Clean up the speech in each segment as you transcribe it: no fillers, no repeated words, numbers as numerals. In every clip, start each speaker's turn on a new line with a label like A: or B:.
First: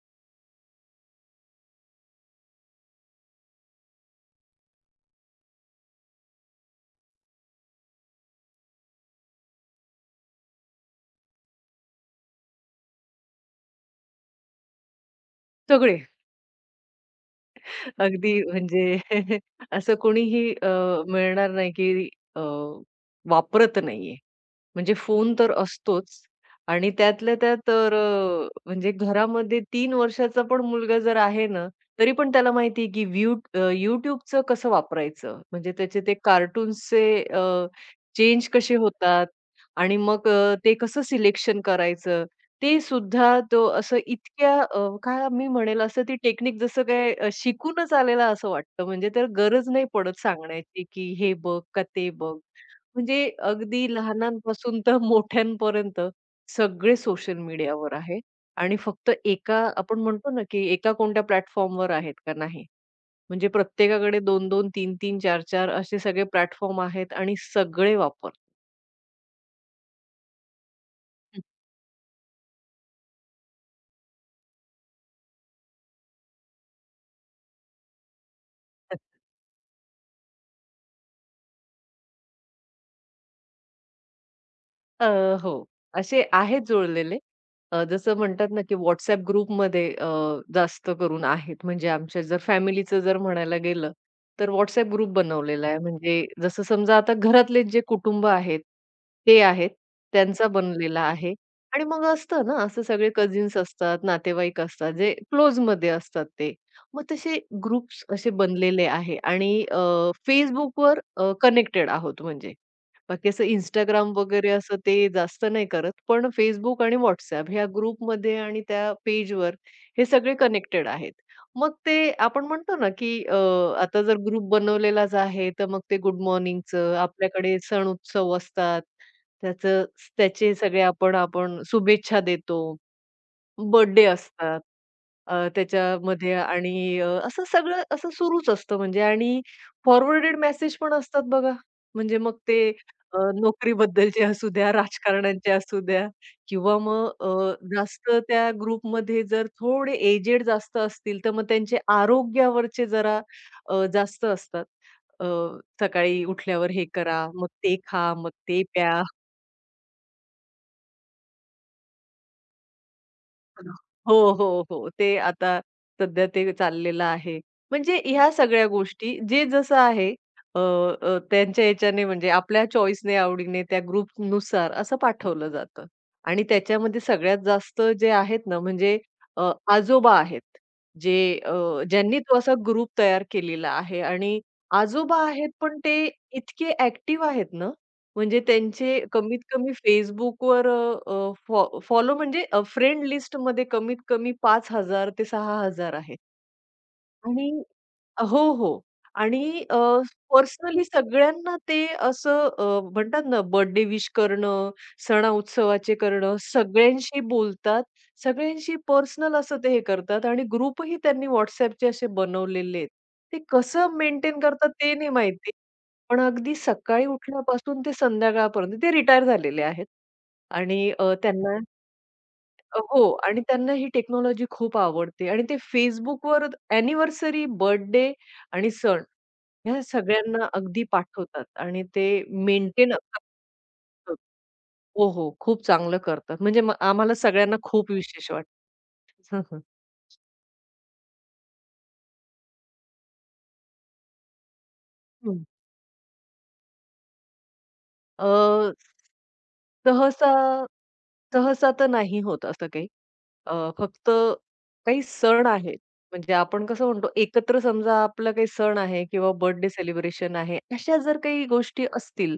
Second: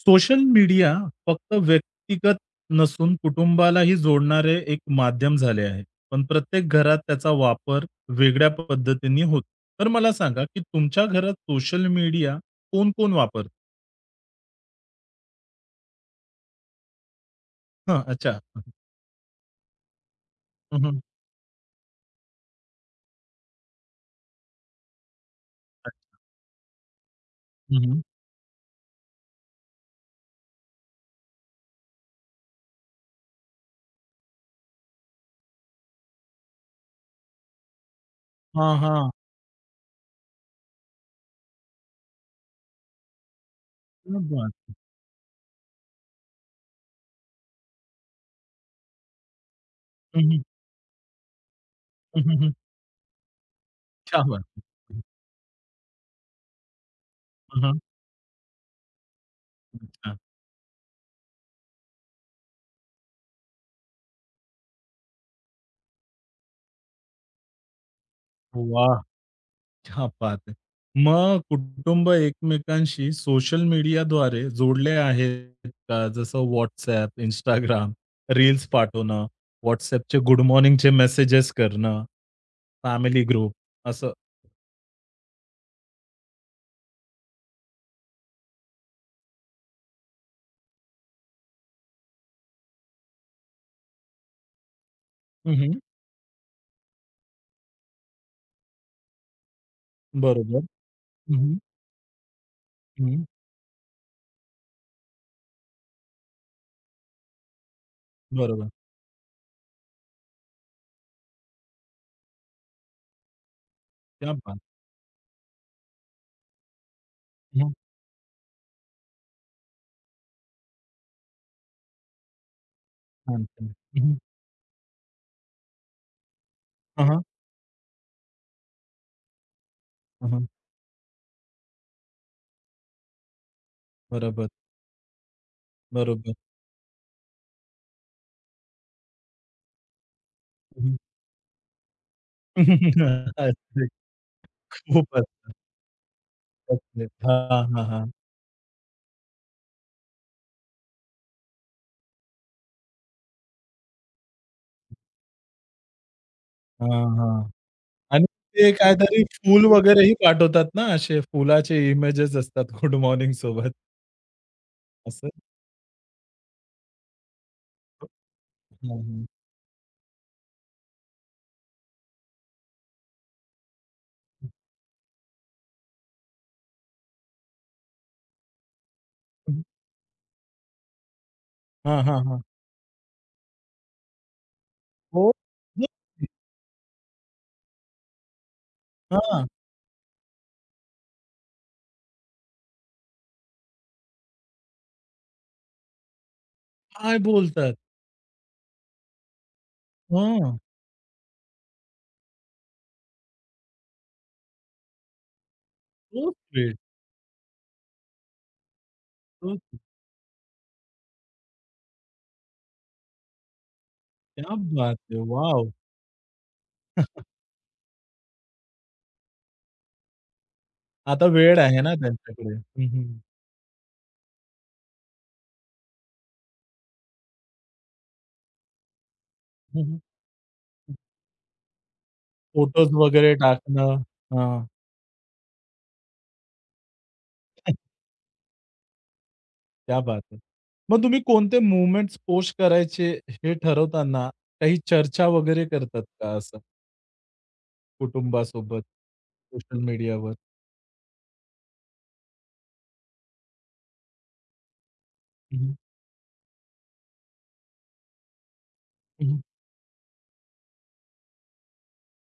A: Social media फक्त व्यक्तिगत नसून कुटुंबालाही जोडणारे एक माध्यम झाले आहे. पण प्रत्येक घरात त्याचा वापर वेगळ्या पद्धतीने होतो. तर मला सांगा, की तुमच्या घरात सोशल मीडिया कोण-कोण वापरतं?
B: सगळे.
A: हां,
B: अगदी
A: अच्छा.
B: म्हणजे असं कोणीही
A: हं, हं.
B: मिळणार नाही, की अ, वापरत नाहीये. म्हणजे फोन तर
A: अच्छा.
B: असतोच आणि त्यातल्या त्यात
A: हं,
B: तर
A: हं.
B: म्हणजे घरामध्ये 3 वर्षाचा पण मुलगा जर आहे ना, तरी पण त्याला माहिती आहे की YouTubeचं कसं वापरायचं. म्हणजे त्याचे ते कार्टून्सचे चेंज कसे
A: हां,
B: होतात आणि मग ते कसं सिलेक्शन करायचं, ते सुद्धा तो असं
A: क्या
B: इतक्या
A: बात!
B: काय मी म्हणेल असं ती टेक्निक जसं काय शिकूनच आलेला असं वाटतं. म्हणजे तर गरज नाही पडत
A: हं, हं.
B: सांगण्याची की हे बघ का ते
A: हं,
B: बघ.
A: हं,
B: म्हणजे अगदी
A: क्या बात है!
B: लहानांपासून तर मोठ्यांपर्यंत सगळे सोशल मीडियावर आहे आणि फक्त एका आपण
A: अच्छा.
B: म्हणतो ना, की एका कोणत्या प्लॅटफॉर्मवर आहेत का? नाही. म्हणजे प्रत्येकाकडे 2-2, 3-3, 4-4 असे सगळे प्लॅटफॉर्म आहेत आणि सगळे वापरतात.
A: वाह! क्या बात है! मग कुटुंब एकमेकांशी सोशल मीडियाद्वारे जोडले आहेत का? जसं WhatsApp, Instagram, रील्स पाठवणं, WhatsAppचे गुड मॉर्निंगचे मेसेजेस करणं, फॅमिली ग्रुप असं.
B: अ, हो. असे आहेत जुळलेले. जसं म्हणतात ना, की WhatsApp ग्रुपमध्ये जास्त करून आहेत. म्हणजे आमच्या जर फॅमिलीचं जर म्हणायला गेलं, तर WhatsApp ग्रुप
A: हं,
B: बनवलेला
A: हं.
B: आहे. म्हणजे जसं समजा आता घरातले जे कुटुंब आहेत, ते आहेत. त्यांचा
A: बरोबर.
B: बनलेला आहे.
A: हं, हं.
B: आणि मग असतं ना, असं सगळे
A: हं.
B: कझिन्स असतात, नातेवाईक असतात, जे क्लोजमध्ये असतात ते. मग तसे ग्रुप्स असे
A: बरोबर.
B: बनलेले आहे आणि Facebookवर कनेक्टेड आहोत म्हणजे. बाकी असं इंस्टाग्राम
A: क्या
B: वगैरे
A: बात!
B: असं ते जास्त नाही करत. पण Facebook आणि WhatsApp ह्या
A: हं.
B: ग्रुपमध्ये आणि त्या पेजवर हे सगळे कनेक्टेड आहेत. मग ते आपण म्हणतो ना, की
A: छान, छान. हं,
B: आता जर
A: हं.
B: ग्रुप बनवलेलाच आहे, तर मग ते गुड मॉर्निंगचं,
A: हां,
B: आपल्याकडे सण-उत्सव असतात, त्याचं त्याचे सगळे आपण आपण शुभेच्छा देतो. बर्थडे
A: बरोबर,
B: असतात.
A: बरोबर.
B: त्याच्यामध्ये आणि असं सगळं असं सुरूच असतं म्हणजे आणि फॉरवर्डेड मेसेज पण
A: हं,
B: असतात बघा. म्हणजे मग ते
A: अरे
B: नोकरीबद्दलचे असू द्या,
A: खूपच.
B: राजकारण्यांचे असू द्या किंवा मग
A: हां, हां, हां.
B: जास्त त्या ग्रुपमध्ये जर थोडे एजेड जास्त असतील, तर मग त्यांचे आरोग्यावरचे जरा जास्त असतात. अ, सकाळी उठल्यावर हे
A: हां,
B: करा, मग
A: हां.
B: ते खा,
A: आणि
B: मग ते
A: ते
B: प्या.
A: काहीतरी फूल वगैरेही पाठवतात ना, असे फुलाचे इमेजेस असतात गुड मॉर्निंग सोबत
B: हो, हो, हो. ते
A: असं.
B: आता सध्या ते चाललेलं आहे. म्हणजे ह्या सगळ्या
A: हां,
B: गोष्टी
A: हां.
B: जे जसं आहे अ, अ, त्यांच्या ह्याच्याने म्हणजे आपल्या चॉईसने, आवडीने त्या ग्रुपनुसार असं पाठवलं जातं. आणि त्याच्यामध्ये सगळ्यात जास्त जे आहेत ना म्हणजे आजोबा आहेत. जे
A: हां,
B: ज्यांनी
A: हां,
B: तो
A: हां.
B: असा ग्रुप तयार केलेला आहे आणि आजोबा
A: हो.
B: आहेत पण ते इतके ॲक्टिव्ह आहेत ना म्हणजे त्यांचे कमीत
A: हां,
B: कमी Facebookवर फॉलो म्हणजे फ्रेंड लिस्टमध्ये कमीत कमी 5,000 ते 6,000 आहेत.
A: काय
B: आणि
A: बोलतात?
B: हो, हो. आणि
A: हां.
B: पर्सनली सगळ्यांना ते असं म्हणतात ना बर्थडे विश करणं, सणा-उत्सवाचे
A: सो
B: करणं,
A: स्वीट.
B: सगळ्यांशी बोलतात, सगळ्यांशी पर्सनल असं ते
A: सो
B: हे करतात आणि ग्रुपही त्यांनी WhatsAppचे असे बनवलेले आहेत. ते कसं मेंटेन
A: क्या
B: करतात ते
A: बात
B: नाही
A: है!
B: माहिती.
A: वॉव!
B: पण अगदी सकाळी उठल्यापासून ते संध्याकाळपर्यंत ते रिटायर झालेले आहेत आणि
A: आता वेळ
B: त्यांना
A: आहे ना त्यांच्याकडे. हं,
B: हो
A: हं.
B: आणि त्यांना ही टेक्नॉलॉजी खूप आवडते आणि ते Facebookवर अॅनिव्हर्सरी, बर्थडे आणि सण ह्या
A: हं, हं.
B: सगळ्यांना अगदी पाठवतात आणि ते
A: फोटोज
B: मेंटेन
A: वगैरे टाकणं. हां,
B: हो, हो. खूप चांगलं करतात. म्हणजे मग आम्हाला सगळ्यांना खूप विशेष वाटतं. हं, हं.
A: क्या बात है! मग तुम्ही कोणते मूव्हमेंट्स पोस्ट करायचे हे ठरवताना काही चर्चा
B: हं.
A: वगैरे करतात का असं?
B: अ,
A: कुटुंबासोबत, सोशल
B: सहसा
A: मीडियावर.
B: सहसा तर नाही होत असं काही. फक्त काही सण
A: हं, हं.
B: आहेत, म्हणजे आपण कसं म्हणतो एकत्र समजा आपला काही सण आहे
A: हं,
B: किंवा
A: हं,
B: बर्थडे सेलिब्रेशन आहे, अशा जर काही गोष्टी असतील,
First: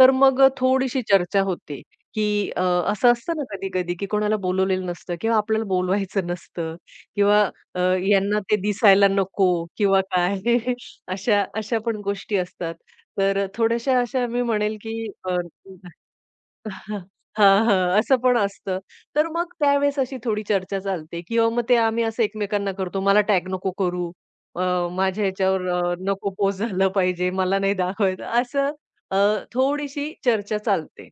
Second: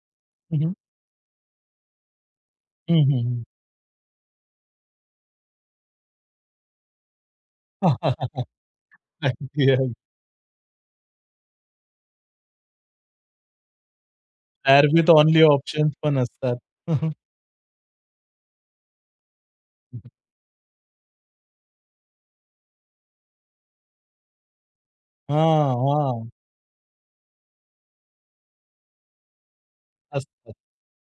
B: तर मग
A: हं.
B: थोडीशी चर्चा होते, की
A: हं,
B: असं असतं
A: हं,
B: ना कधी-कधी, की कोणाला बोलवलेलं नसतं किंवा आपल्याला बोलवायचं नसतं किंवा अ,
A: हं.
B: यांना ते दिसायला नको
A: अगदी, अगदी.
B: किंवा काय अशा अशा पण गोष्टी असतात. तर थोड्याशा अशा मी म्हणेल,
A: देअर
B: की
A: विथ ओन्ली ऑप्शन्स पण असतात.
B: हां, हां. असं पण असतं. तर मग त्यावेळेस अशी थोडी चर्चा चालते किंवा मग ते आम्ही असं एकमेकांना करतो, "मला टॅग नको करू, अ, माझ्या ह्याच्यावर
A: हां, हां.
B: नको पोस्ट झालं पाहिजे, मला नाही दाखवायचं." असं अ, थोडीशी
A: असतात.
B: चर्चा चालते.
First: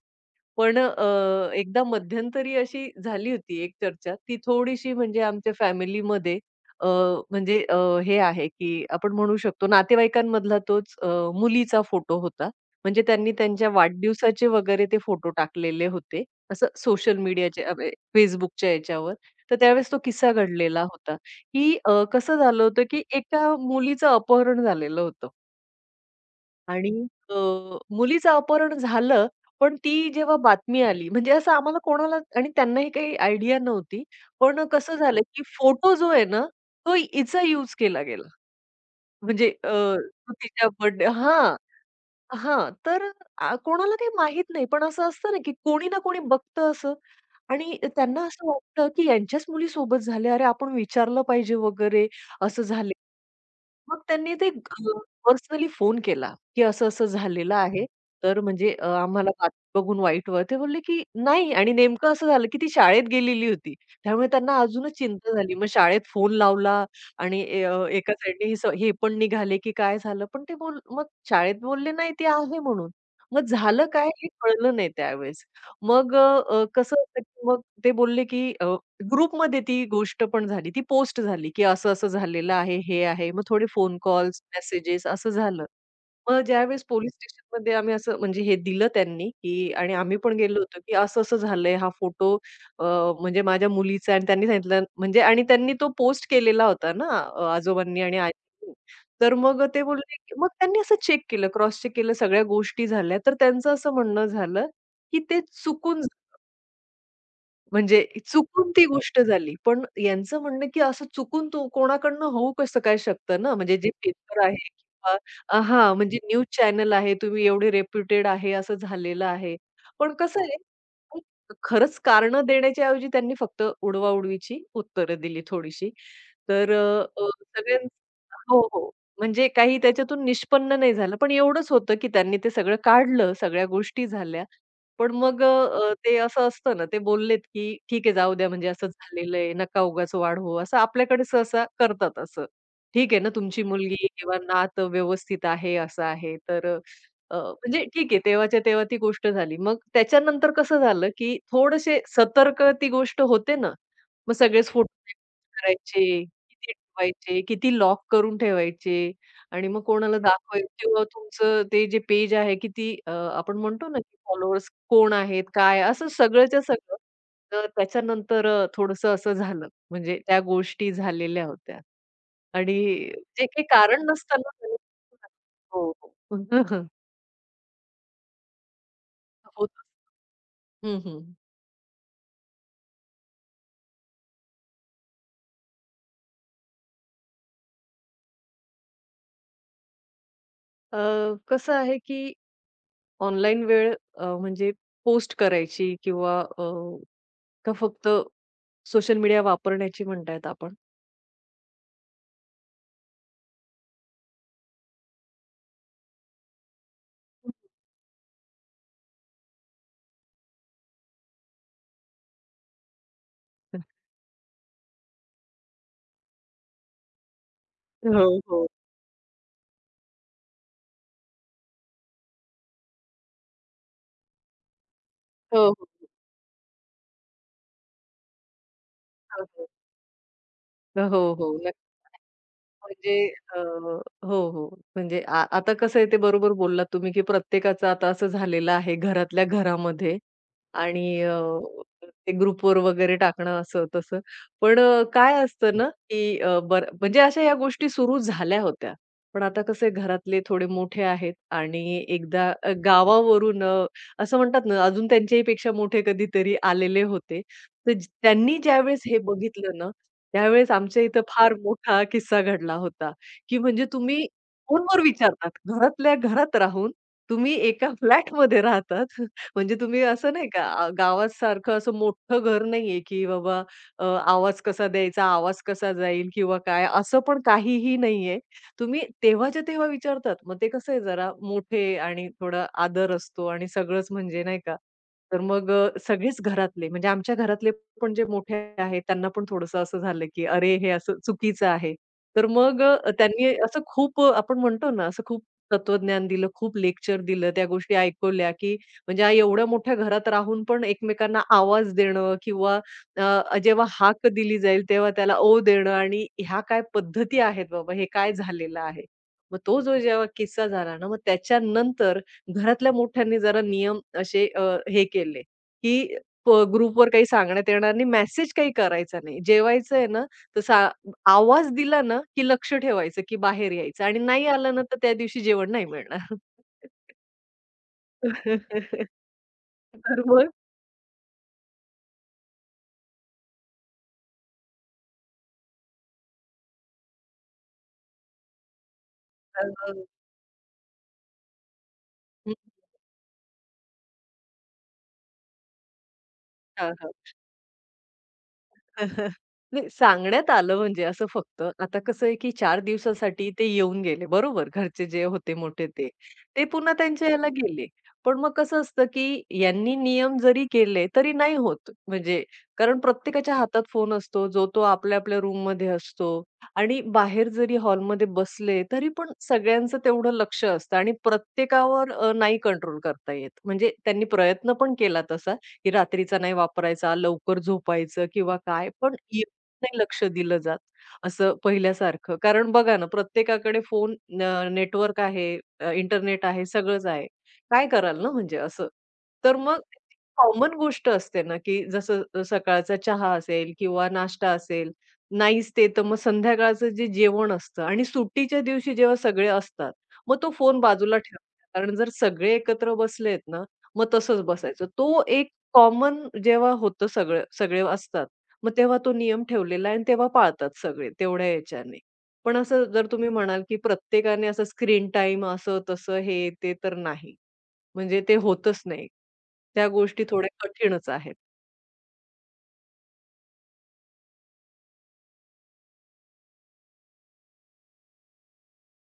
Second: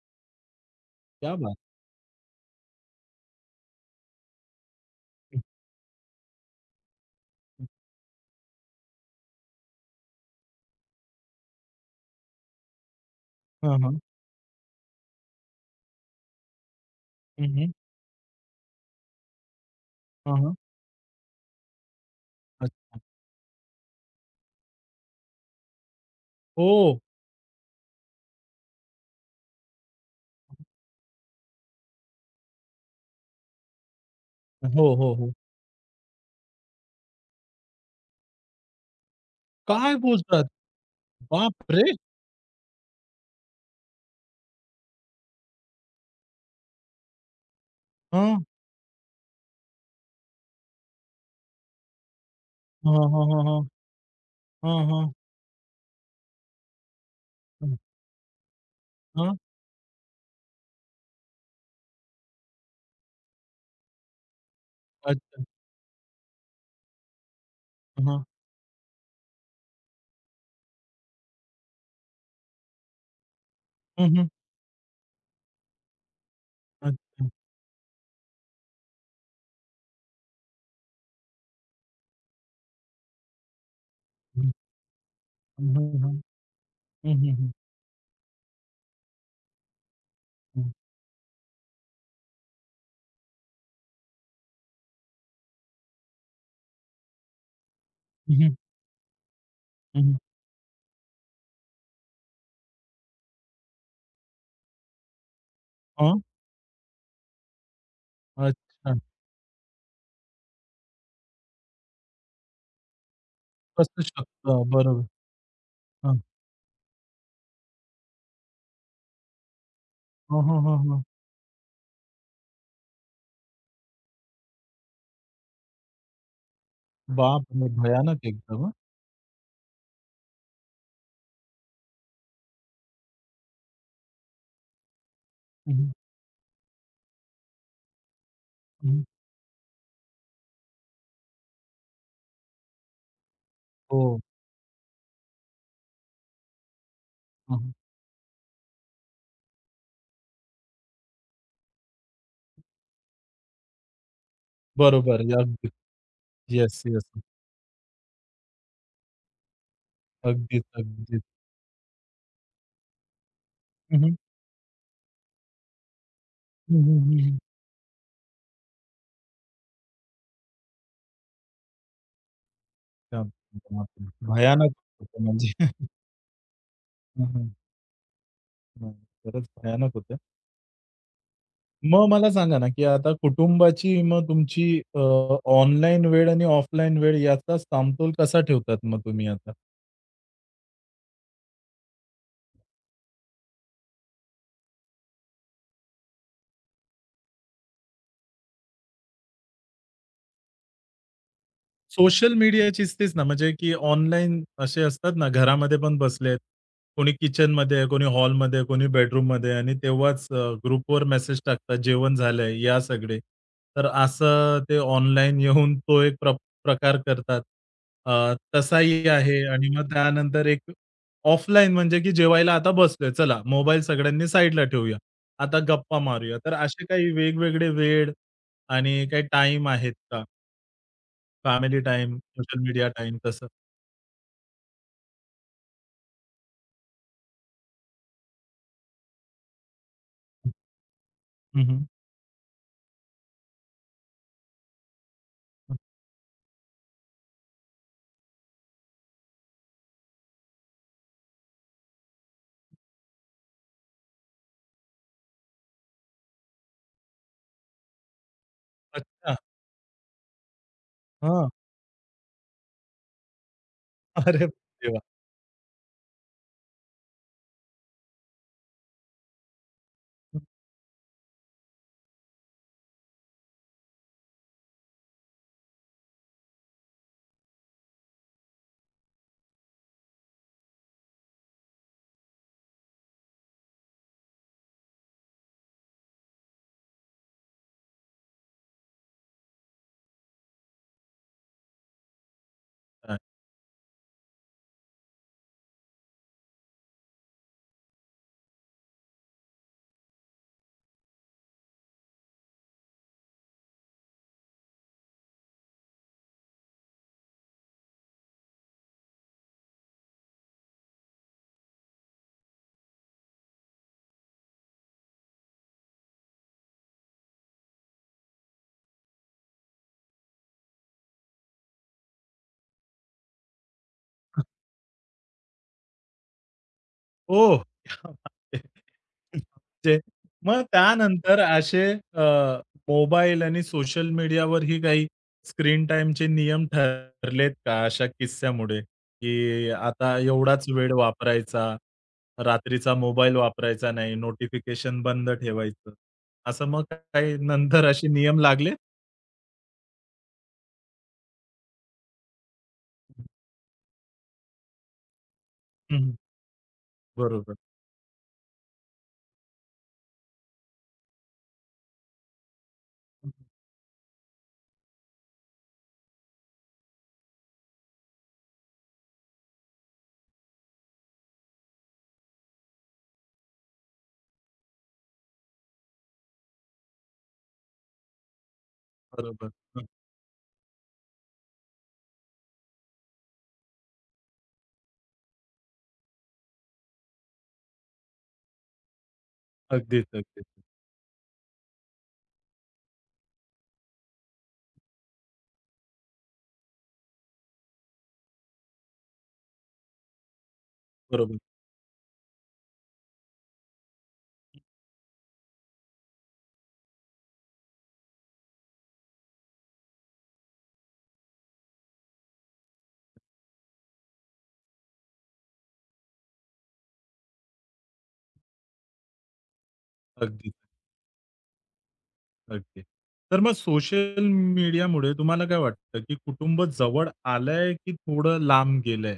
B: पण
A: क्या बात!
B: एकदा मध्यंतरी अशी झाली होती एक चर्चा, ती थोडीशी म्हणजे
A: हं,
B: आमच्या फॅमिलीमध्ये अ, म्हणजे
A: हं.
B: हे आहे, की आपण म्हणू शकतो नातेवाईकांमधला तोच मुलीचा फोटो होता. म्हणजे त्यांनी त्यांच्या
A: हां, हां.
B: वाढदिवसाचे वगैरे ते फोटो टाकलेले होते. असं सोशल
A: हं,
B: मीडियाच्या
A: हं.
B: Facebookच्या याच्यावर. तर त्यावेळेस तो किस्सा
A: हां, हां.
B: घडलेला होता, की कसं झालं होतं,
A: अच्छा.
B: की एका मुलीचं अपहरण झालेलं होतं. आणि
A: हो.
B: अ, मुलीचं अपहरण झालं, पण ती जेव्हा बातमी आली, म्हणजे असं आम्हाला कोणाला आणि त्यांनाही काही आयडिया नव्हती. पण
A: हो,
B: कसं
A: हो,
B: झालं, हो.
A: हो.
B: की फोटो जो आहे ना, तो हिचा यूज केला गेला. म्हणजे
A: काय
B: तो
A: बोलतात?
B: तिच्या बर्थडे हां,
A: बापरे!
B: हां. तर कोणाला काही माहित नाही. पण असं असतं ना, की कोणी ना कोणी बघतं असं. आणि त्यांना
A: हां.
B: असं वाटतं, की यांच्याच मुली सोबत झाल्या. अरे, आपण विचारलं पाहिजे वगैरे असं
A: हां,
B: झाले.
A: हां, हां, हां.
B: मग त्यांनी ते
A: हां, हां.
B: पर्सनली फोन केला, की असं-असं झालेलं
A: हं.
B: आहे. तर म्हणजे आम्हाला
A: हां.
B: बातमी बघून वाईट वाटतं. ते बोलले, की नाही आणि नेमकं असं झालं, की ती शाळेत गेलेली होती. त्यामुळे त्यांना अजूनच चिंता
A: अच्छा.
B: झाली. मग शाळेत फोन लावला आणि एका
A: हां.
B: साईडने हे पण निघाले, की काय झालं? पण ते बोल मग शाळेत बोलले, "नाही, ती आहे म्हणून." मग झालं काय
A: हं, हं.
B: हे कळलं नाही त्यावेळेस. मग अ, अ, कसं असतं
A: अच्छा.
B: की मग ते बोलले की ग्रुपमध्ये ती गोष्ट पण झाली. ती पोस्ट झाली की असं-असं झालेलं आहे, हे आहे. मग थोडे फोन कॉल्स, मेसेजेस असं झालं.
A: हं, हं, हं.
B: मग ज्यावेळेस पोलीस
A: हं, हं, हं.
B: स्टेशनमध्ये आम्ही असं म्हणजे हे दिलं त्यांनी, की आणि आम्ही पण गेलो
A: हं.
B: होतो, की असं-असं झालंय. हा फोटो अ, म्हणजे माझ्या मुलीचा आणि त्यांनी सांगितलं म्हणजे आणि त्यांनी तो पोस्ट केलेला होता ना आजोबांनी आणि
A: हं, हं,
B: आजींनी. तर मग ते बोलले,
A: हं.
B: की मग त्यांनी असं चेक केलं, क्रॉस चेक केलं, सगळ्या गोष्टी झाल्या. तर त्यांचं असं म्हणणं झालं, की ते चुकून
A: हां.
B: म्हणजे चुकून ती
A: अच्छा.
B: गोष्ट झाली. पण यांचं म्हणणं, की असं चुकून तो कोणाकडनं होऊ कसं काय शकतं ना? म्हणजे जे
A: असू
B: पेपर आहे
A: शकतं. बरोबर.
B: किंवा हां, म्हणजे
A: हां.
B: न्यूज चॅनल आहे, तुम्ही एवढे रेप्युटेड आहे, असं झालेलं आहे. पण
A: हं,
B: कसं
A: हं,
B: आहे,
A: हं, हं.
B: खरंच कारणं देण्याच्या ऐवजी त्यांनी फक्त उडवा उत्तरं दिली थोडीशी. तर अ,
A: बापरे!
B: सगळ्यां
A: भयानक
B: हो,
A: एकदम हां.
B: हो. म्हणजे काही त्याच्यातून निष्पन्न नाही झालं. पण एवढंच होतं, की त्यांनी ते सगळं काढलं, सगळ्या गोष्टी झाल्या. पण मग
A: हं, हं.
B: ते असं असतं ना, ते बोललेत, की "ठीक आहे, जाऊ द्या, म्हणजे असं
A: हं.
B: झालेलं आहे, नका उगाच वाढवू." असं आपल्याकडे सहसा करतात असं. "ठीक आहे ना, तुमची मुलगी
A: हो.
B: किंवा नात व्यवस्थित आहे, असं आहे." तर अ, अ,
A: हं, हं.
B: म्हणजे ठीक आहे, तेव्हाच्या तेव्हा ती गोष्ट झाली. मग त्याच्यानंतर कसं झालं, की थोडेसे सतर्क ती गोष्ट होते ना, मग सगळेच फोटो
A: बरोबर. आहे. अगदी.
B: करायचे, किती
A: येस, येस.
B: ठेवायचे, किती लॉक करून ठेवायचे. आणि मग कोणाला दाखवाय
A: अगदीच,
B: किंवा
A: अगदीच.
B: तुमचं ते जे पेज आहे किती आपण म्हणतो ना,
A: हं, हं.
B: की फॉलोअर्स कोण आहेत, काय असं सगळंच्या
A: हं,
B: सगळं.
A: हं, हं, हं.
B: तर त्याच्यानंतर थोडंसं असं झालं. म्हणजे त्या गोष्टी झालेल्या होत्या. आणि
A: त्या
B: जे काही कारण
A: बापरे!
B: नसताना
A: भयानक
B: झालं.
A: होतं म्हणजे.
B: हो, हो.
A: हं, हं. नाही, खरंच
B: होतं.
A: भयानक होतं.
B: हं, हं.
A: मग मला सांगा ना, की आता कुटुंबाची मग तुमची अ, ऑनलाईन वेळ आणि ऑफलाईन वेळ याचा समतोल कसा ठेवतात मग तुम्ही आता?
B: अ, कसं आहे, की ऑनलाईन वेळ म्हणजे पोस्ट करायची किंवा का फक्त सोशल मीडिया वापरण्याची म्हणतायत आपण?
A: सोशल मीडियाचीच तेच ना, म्हणजे की ऑनलाईन असे असतात ना, घरामध्ये पण बसलेत. कोणी किचनमध्ये आहे, कोणी हॉलमध्ये आहे, कोणी बेडरूममध्ये आहे आणि तेव्हाच ग्रुपवर मेसेज टाकतात, "जेवण झालंय, या सगळे." तर असं ते ऑनलाईन येऊन तो एक प्रकार करतात.
B: हो, हो.
A: तसाही आहे आणि मग त्यानंतर एक ऑफलाईन म्हणजे की जेवायला आता बसलोय, चला मोबाईल सगळ्यांनी साईडला ठेवूया. आता
B: हो, हो.
A: गप्पा मारूया. तर असे काही वेगवेगळे वेळ आणि काही
B: हां,
A: टाईम
B: हो.
A: आहेत का?
B: हो, हो.
A: फॅमिली
B: नक्की
A: टाइम, सोशल मीडिया टाईम
B: म्हणजे
A: तसं.
B: अ, हो, हो. म्हणजे आता कसं आहे ते बरोबर बोललात तुम्ही, की प्रत्येकाचं आता असं झालेलं आहे घरातल्या घरामध्ये आणि
A: हं, हं,
B: ते ग्रुपवर वगैरे टाकणं असं तसं. पण काय
A: हं.
B: असतं ना, की बरं म्हणजे अशा ह्या गोष्टी सुरू झाल्या होत्या. पण आता कसं आहे घरातले थोडे मोठे आहेत आणि एकदा गावावरून असं म्हणतात ना, अजून त्यांच्याही पेक्षा मोठे कधीतरी आलेले होते. तर त्यांनी ज्यावेळेस हे
A: अच्छा.
B: बघितलं ना त्यावेळेस आमच्या इथं
A: हां.
B: फार मोठा किस्सा घडला होता, की म्हणजे तुम्ही
A: अरे देवा!
B: फोनवर विचारतात. घरातल्या घरात राहून तुम्ही एका फ्लॅटमध्ये राहतात. म्हणजे तुम्ही असं नाही का गावासारखं असं मोठं घर नाहीये, की बाबा आवाज कसा द्यायचा, आवाज कसा जाईल किंवा काय असं पण काहीही नाहीये. तुम्ही तेव्हाच्या तेव्हा विचारतात. मग ते कसं आहे जरा मोठे आणि थोडा आदर असतो आणि सगळंच म्हणजे नाही का. तर मग सगळेच घरातले म्हणजे आमच्या घरातले पण जे मोठे आहेत त्यांना पण थोडंसं असं झालं, की "अरे, हे असं चुकीचं आहे." तर मग
A: हां.
B: त्यांनी असं खूप आपण म्हणतो ना, असं खूप तत्वज्ञान दिलं, खूप लेक्चर दिलं, त्या गोष्टी ऐकवल्या, की म्हणजे एवढ्या मोठ्या घरात राहून पण एकमेकांना आवाज देणं किंवा जेव्हा हाक दिली जाईल तेव्हा त्याला "ओ" देणं आणि ह्या काय पद्धती आहेत बाबा, हे काय झालेलं आहे. मग तो जो जेव्हा किस्सा झाला ना, मग त्याच्यानंतर घरातल्या मोठ्यांनी जरा नियम असे हे केले, की ग्रुपवर काही सांगण्यात येणार नाही, मेसेज काही करायचा नाही. जेवायचं आहे ना, तर आवाज दिला ना, की लक्ष ठेवायचं, की बाहेर यायचं आणि नाही आलं ना, तर त्या दिवशी जेवण नाही मिळणार.
A: ओह! क्या बात है! म्हणजे
B: तर मग
A: मग त्यानंतर असे अ, मोबाईल आणि सोशल मीडियावरही काही स्क्रीन टाईमचे नियम ठरलेत का अशा किस्स्यामुळे,
B: अ,
A: की आता एवढाच वेळ वापरायचा,
B: हं,
A: रात्रीचा मोबाईल वापरायचा नाही, नोटिफिकेशन बंद ठेवायचं. असं मग
B: हां, हां.
A: काही नंतर असे नियम लागले?
B: नाही सांगण्यात आलं म्हणजे असं फक्त. आता कसं आहे, की 4 दिवसासाठी ते येऊन गेले बरोबर, घरचे जे होते मोठे
A: हं,
B: ते.
A: हं.
B: ते पुन्हा त्यांच्या ह्याला
A: बरोबर.
B: गेले. पण मग कसं असतं, की यांनी नियम जरी केले तरी नाही होत. म्हणजे कारण प्रत्येकाच्या हातात फोन असतो, जो तो आपल्या-आपल्या रूममध्ये असतो आणि बाहेर जरी हॉलमध्ये बसले तरी पण सगळ्यांचं तेवढं लक्ष असतं आणि प्रत्येकावर नाही कंट्रोल करता येत. म्हणजे त्यांनी प्रयत्न पण केला तसा. की रात्रीचा नाही वापरायचा, लवकर झोपायचं किंवा काय, पण एवढं
A: बरोबर. हं.
B: नाही लक्ष दिलं जात, असं पहिल्यासारखं. कारण बघा ना, प्रत्येकाकडे फोन, नेटवर्क आहे, इंटरनेट आहे, सगळंच आहे. काय कराल ना म्हणजे असं. तर मग
A: अगदीच, अगदीच.
B: कॉमन गोष्ट असते ना, की जसं सकाळचा चहा असेल किंवा नाश्ता असेल, नाहीच ते, तर मग संध्याकाळचं जे जेवण असतं आणि सुट्टीच्या दिवशी जेव्हा सगळे असतात, मग तो फोन बाजूला
A: बरोबर.
B: ठेवायचा. कारण जर सगळे एकत्र बसलेत ना, मग तसंच बसायचं. तो कॉमन जेव्हा होतं सगळं सगळे असतात, मग तेव्हा तो नियम ठेवलेला आहे आणि तेव्हा पाळतात सगळे तेवढ्या ह्याच्याने. पण असं जर तुम्ही म्हणाल, की प्रत्येकाने असं स्क्रीन टाइम असं तसं हे ते तर नाही. म्हणजे ते होतच नाही. त्या गोष्टी
A: अगदीच,
B: थोड्या कठीणच आहेत.
A: अगदी. तर मग सोशल मीडियामुळे तुम्हाला काय वाटतं, की कुटुंब जवळ आलंय, की थोडं लांब गेलंय?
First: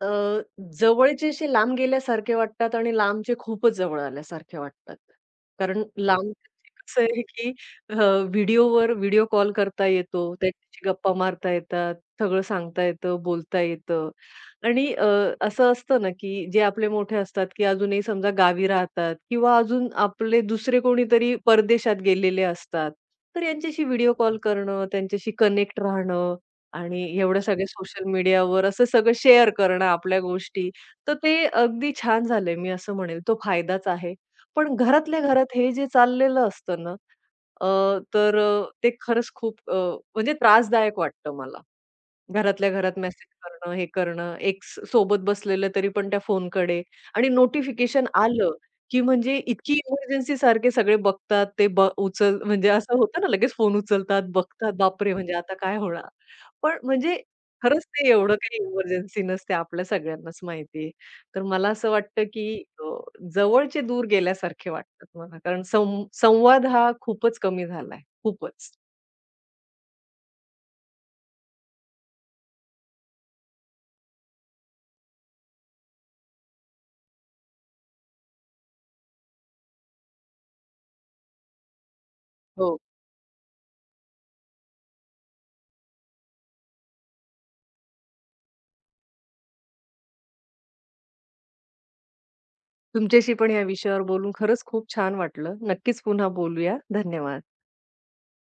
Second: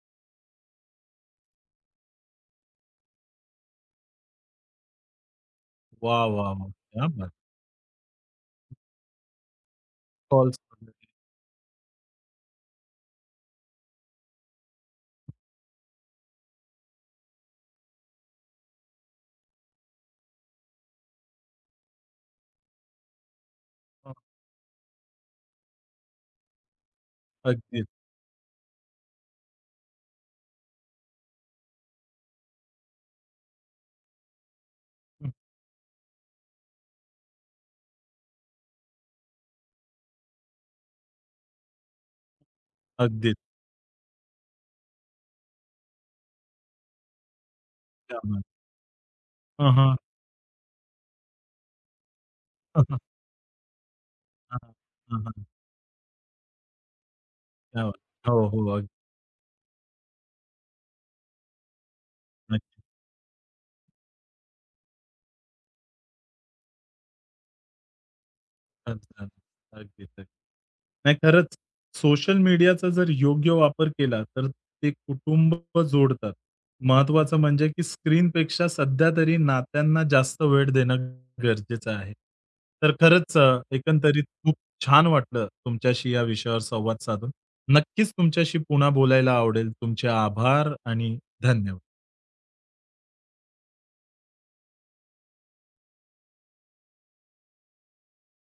B: अ, जवळचे असे लांब गेल्यासारखे वाटतात आणि लांबचे खूपच जवळ आल्यासारखे वाटतात. कारण
A: वाह! वाह!
B: लांबचे
A: वाह!
B: कसं
A: क्या
B: आहे,
A: बात!
B: की अ, व्हिडिओ कॉल करता येतो,
A: कॉल्स
B: त्यांच्याशी
A: वगैरे.
B: गप्पा मारता येतात, सगळं सांगता येतं, बोलता येतं आणि असं असतं ना, की जे आपले मोठे असतात, की अजूनही समजा गावी राहतात किंवा अजून आपले दुसरे कोणीतरी परदेशात गेलेले असतात. तर यांच्याशी व्हिडिओ
A: हं.
B: कॉल करणं, त्यांच्याशी कनेक्ट राहणं आणि एवढं सगळे
A: अगदीच.
B: सोशल मीडियावर असं सगळं शेअर करणं आपल्या गोष्टी, तर ते अगदी छान झालंय मी असं म्हणेल. तो फायदाच आहे. पण घरातल्या
A: हं.
B: घरात हे जे चाललेलं असतं ना, अ, तर ते खरंच खूप म्हणजे त्रासदायक वाटतं मला. घरातल्या घरात मेसेज
A: अगदीच.
B: करणं, हे करणं, एक्स सोबत बसलेलं तरी पण त्या फोनकडे आणि नोटिफिकेशन
A: क्या बात!
B: आलं, की म्हणजे
A: हां,
B: इतकी
A: हां.
B: इमर्जन्सी सारखे सगळे बघतात ते ब उचल म्हणजे
A: हां,
B: असं
A: हां.
B: होतं ना लगेच फोन उचलतात,
A: हां,
B: बघतात,
A: हां.
B: बापरे! म्हणजे आता काय होणार? पण म्हणजे खरंच
A: क्या बात!
B: ते
A: हो,
B: एवढं काही
A: हो. अगदी.
B: इमर्जन्सी नसते आपल्या सगळ्यांनाच माहिती आहे. तर मला असं वाटतं, की जवळचे दूर गेल्यासारखे वाटतात मला कारण संवाद हा खूपच कमी झालाय, खूपच.
A: अच्छा. अगदीच, अगदी. नाही खरंच सोशल मीडियाचा जर योग्य वापर केला, तर ते कुटुंब जोडतात. महत्वाचं म्हणजे की स्क्रीनपेक्षा सध्या तरी नात्यांना जास्त वेळ देणं गरजेचं आहे.
B: हो.
A: तर खरंच एकंदरीत खूप छान वाटलं तुमच्याशी या विषयावर संवाद साधून. नक्कीच तुमच्याशी पुन्हा बोलायला आवडेल. तुमचे आभार आणि धन्यवाद.
B: तुमच्याशी पण या विषयावर बोलून खरंच खूप छान वाटलं. नक्कीच पुन्हा बोलूया. धन्यवाद.